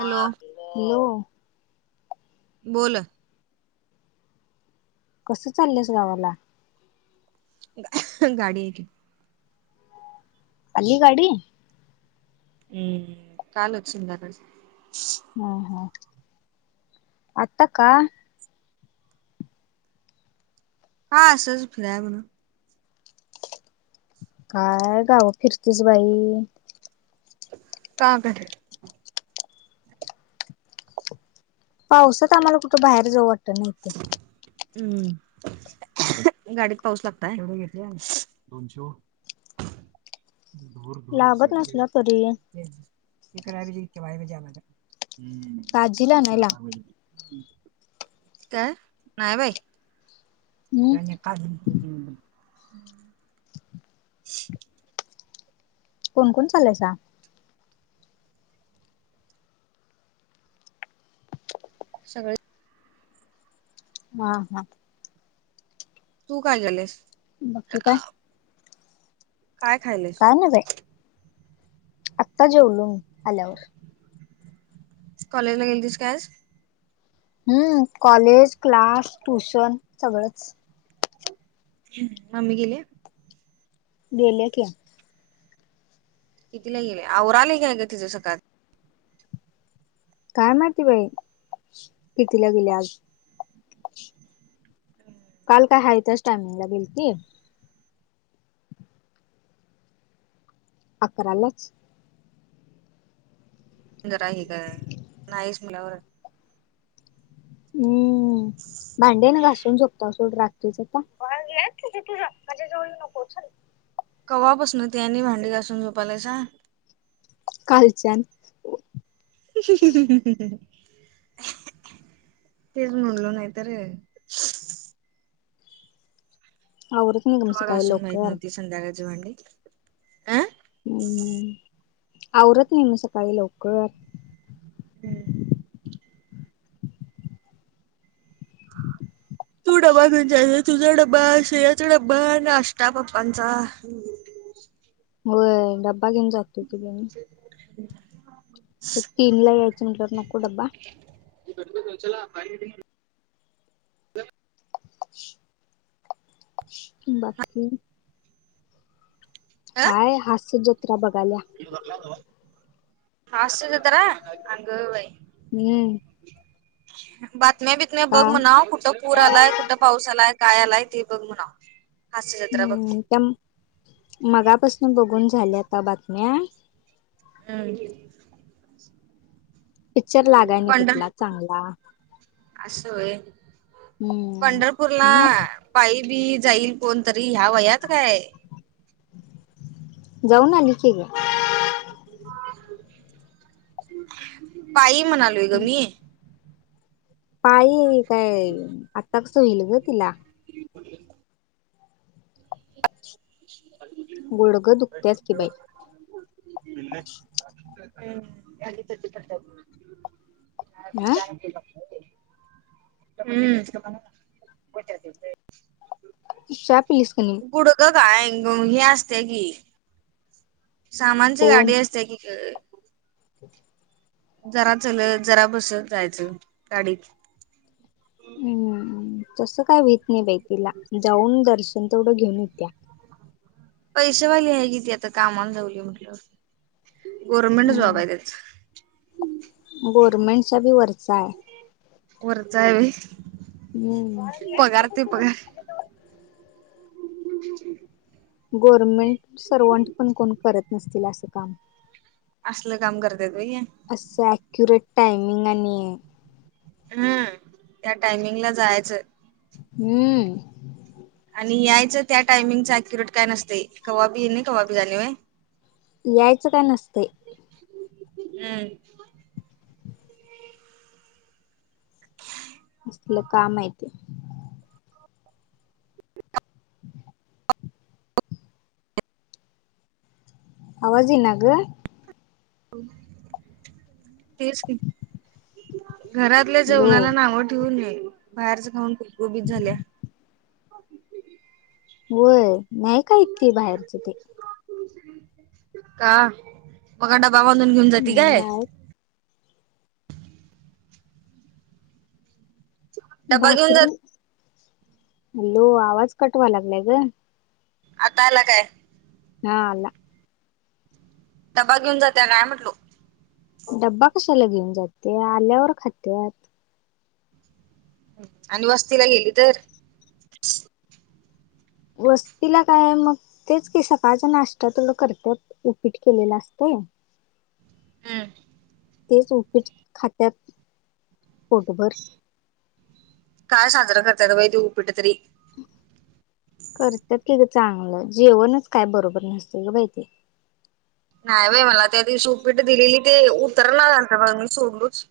Hello! बोलं! कसं चाललीयास गावाला? गाडी हाय की. आली गाडी? हम्मं कालचं संध्या काळी. हा हा, आत्ता का? हां असंच फिराय म्हणून. कायं गावं फिरतीस बाई! का पावसांत आम्हांला कुठं बाहेर जाऊ वाटतंना हित. हम्मं गाडीत पाऊस लागतो लागत नसला तरी [unintelligible] काजीला आणायला काय नाही बाई! हम्म [unintelligible] कोण कोण चाललायसा? सगळें हां हां! तू कायं केलयस? मगं ठीक हाय. कायं खायले? का नाही बाई आत्ता जेवलो आल्यावर. कॉलेजला गेंलतीस काय आज? हम्म कॉलेज क्लास ट्युशन सगळंच. मम्मी गेली? गेल्या की. कितीला गेल्या आवरायलय काय ग तिज सकाळ काय माहिती बाई कितीला गेली आज! काल काय हाय त्याच टायमिंग ला गेलती. अकरालाच. सुंदर आहे काय नाहीस मुलावर हम्म! भांडेने घासून झोपत सोड रात्रीच आता. कवा पसन ते आणि भांडी घासून झोपायलासा? कालच्यान. तेच म्हणलो नाही तर आवरत नाही ग. मी कवा सकाळी घासून माहीत लवकर नव्हती संध्याकाळची भांडी. अ हम्म आवरत नाही मी सकाळी लवकर. हम्म! तू डबा घेऊन जायच तुझा डबा श्रेयाचा डबा नाष्टा पप्पांचा. हो डबा घेन जातोकी बाई मी. [inaudible] तीन ला यायचं म्हटल्यावर नको डबा? ही [unintelligible] दोनशेला [unintelligible] की. [inaudible] बाकी हाय हास्य जत्रा बघाल्या. [inaudible] हास्य जत्रा अगं बाई. मी हाय की. [inaudible] बातम्या बीतम्या का बघ म्हनाव कुट पूर आलाय, कुठं पाऊस आलाय. काय आलाय ते बघ म्हणाव. हास्य जत्रा बघते हम्म, त्या मगापासून बघून झाल्या आता बातम्या. हम्म. पिक्चर लागाय नाही पंढर कुठला चांगला. असं होय. पंढरपूरला हम्म मग पाय बीई जाईल कोण तरी ह्या वयात काय? जाऊन आली की गं. [inaudible] पायी म्हणालोय गं मी. पायी काय आत्ता कसं होईल गं तिला? पडलेत. बशिवलंय. गुडघ दुखत्यात की बाई. [inaudible] हम्म, आणि कशी करत्या बघ हा तू. [unintelligible] हम [unintelligible] चहा पीलीस का नी? कुडक कांग हे असते की सामानची कोण गाडी असतिया की गं. जरा चलत, जरा बसत जायचं गाडीत. हम्म, तस काय होईत नाही बाई तिला जाऊन दर्शन तेवढं घेऊन येत्या. पैसेवाली आहे ती आता कामाला जावली म्हटल्यावर गव्हर्नमेंट जॉब आहे त्याचा. गव्हर्नमेंटच्या बी वरचा हाय. वरचा आहे हम्म होय. पगार ते पगार ह् गोरर्मेंट सर्वंट पण कोण करत नसतील आसं काम. असलं काम करत वय ये. असं ऍक्युरेट टायमिंग आणि हम्म त्या टायमिंग ला जायचं. हम्म आणि यायचं त्या टायमिंगचं अक्युरेट काय नसते कवाबी ये नाही कवाबी जाणे वय. यायचं काय नसतय. [inaudible] हम्म लय काम आहेत. [inaudible] हम् [inaudible] आवाज ये नाग. तेचकी घरातल्या हॅलो जेवणाला नाव ठेऊ नये बाहेरच खाऊन गुबगुबीत झाल्या. अ [unintelligible] होय नाही का इतती बाहेरच ते का मग डबा बांधून घेऊन जाते हम्म काय? नाही डबा घेऊन भाकरी जात हॅलो आवाज कट व्हंलागलाय गं. आता आला काय? हा आला. डब्बा घेऊन जातिया काय म्हटलो. डबा कशाला घेऊन जाती आल्यावर खात्यात. आणि वस्तीला गेली तर? वस्तीला काय मग तेच की सकाळच्या नाश्ता तेवढं करतात उपीट केलेलं असतंय. हम्म तेच उपीट खात्यात पोटभर. काय साजर करत्यात बाई ते ऊपिट तरी. करत्यात की गं चांगलं जेवणच काय बरोबर नसतयं गं बाई ते. नाही बाई मला त्या दिवशी उपीठ दिली ते उतरना झालतं बघ मी सोडलोच.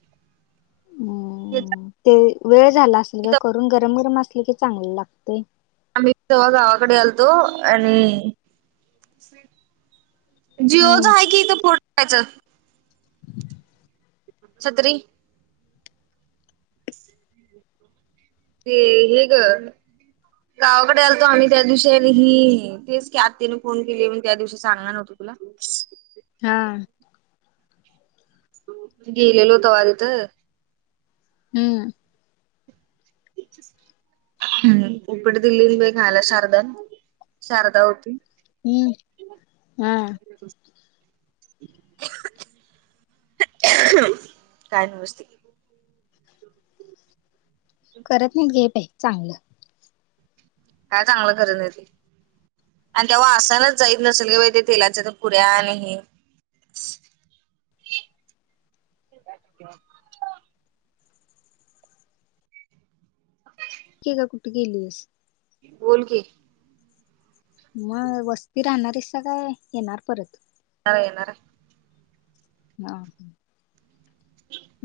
[unintelligible] हम्म ते वेळ झाला असंल गं करून गरम गरम असलं की चांगलं लागतंय. आम्ही तवा गावाकडं यालतो आणि जिओच हम्म आहे कि इथं पोठवायचं. छतरी ते हे गं. [unintelligible] गावाकडं यायलतो आम्ही त्या दिवशी आणि हि तेच कि आतीनं फोन केली त्या दिवशी सांगणार नव्हती ती आता हा. गेलेलो तवा तिथं. हम्म. हम्म, उपीड दिलेली खायला शारदान. शारदा होती. हम्, हा. काय नव्हंच ते करत नाही घे बाई चांगलं. काय चांगलं करत नाहीत. आणि त्या वासानंच जाईत नसंल गं बाई ते तेलाच्या त्या पुऱ्या आणि हे [unintelligible] कि गं कुठं गेलीस. बोल की. मग वस्ती राहणार हाईसा काय? येणार परत. नाही येनारा? हा ह.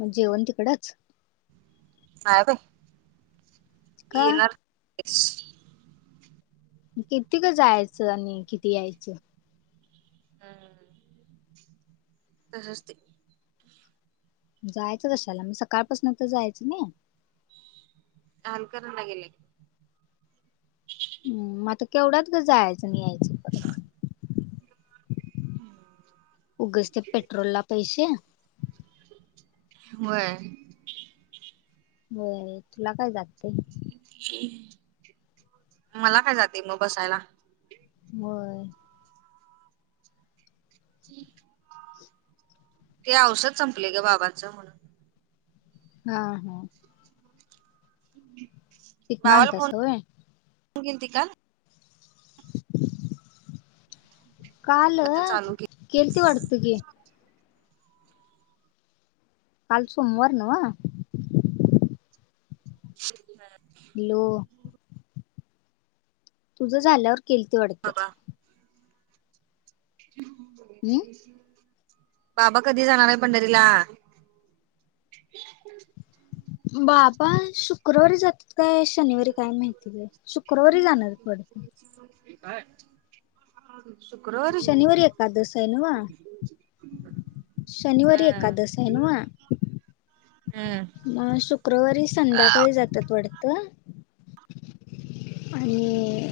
मग जेवण तिकडंच. नाही बाई [inaudible] का येणार [unintelligible] किती गं जायचं आणि किती यायचं? हहह [inaudible] तसंच ते. जायचं कशाला म? सकाळपासून तर जायचं न. काम कर लगेलगे. हम्म, मग आता केवढ्यात गं जायचं आणि यायचं. परत उगच ते पेट्रोल ला पैसे [inaudible] होय. होय तुला काय जाते? [inaudible] मला काय जाते मग बसायला. बर. ठीक. ते औषध संपले ग बाबाचं म्हणून हा हा. हिथंन आणतासा होय? तू गेलती का? काल म आता चालू केली केेलती वाटत ती. आज सोमवार ना व [unintelligible] हॅ लो तुझं झाल्यावर केल ते वाटतं. बाबा हम्म बाबा कधी जाणार आहे पंढरी ला? बाबा, शुक्रवारी जातात काय शनिवारी काय माहिती बा शुक्रवारी जाणार वाटत. शुक्रवारी. असायनाव शनिवारी हम्म एकादश आहेनवा. हम् मग शुक्रवारी संध्याकाळी जात जात्यात वाटत आणि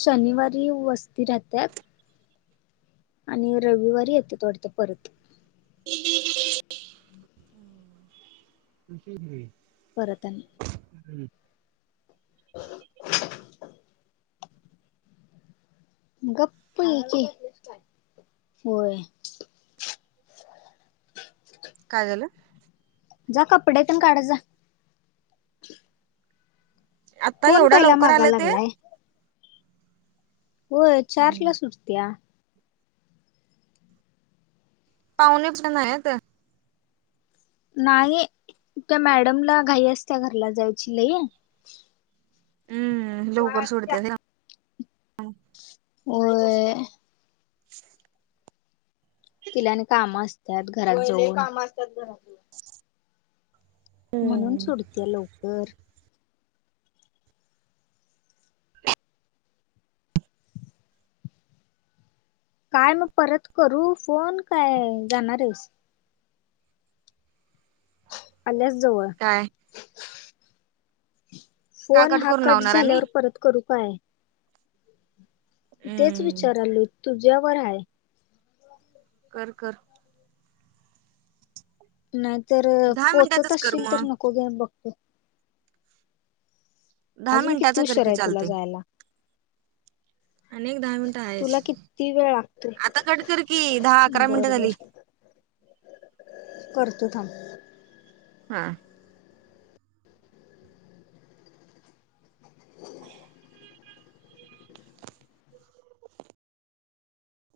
शनिवारी वस्ती राहत्यात. आणि रविवारी येतात वाटत परत. [inaudible] परत नाही हम्म [unintelligible] गप्प हय की, होय काय झालं? जा कपडेेपण काढा जा. आता कोण एवढा पहिला लवकर मागा आलं ते. लागलाय व्हय चारलास सुतट्या. पाहुणेच नाही नाही. त्या मॅडमला घाई असत्या घरला जायची लई हम्म लवकर सोडाते ना. [unintelligible] तिला आणि कामं असतात घरात जवळत म्हणून सोडते लवकर. काय मग परत करू फोन काय जाणार आहेस. आल्यास जवळ, काय का फोन हा करून कट लावणार आणि झाल्यावर परत करू काय. तेच हम्म. विचाराल. तुझ्यावर आहे. कर कर. नाहीत दहा पोचत मिनिटाचाच कर असशील मग तर नको घेऊ न बघतो. दहा अजून किती मिनिटाचा कर उशीर की आहे तुला चालते जायला. आणि एक दहा मिनिटं आहेच तुला किती वेळ लागतो. आता कट कर की दहा अकरा मिनिटं झाली बरोबर करतो थांब. हा [inaudible]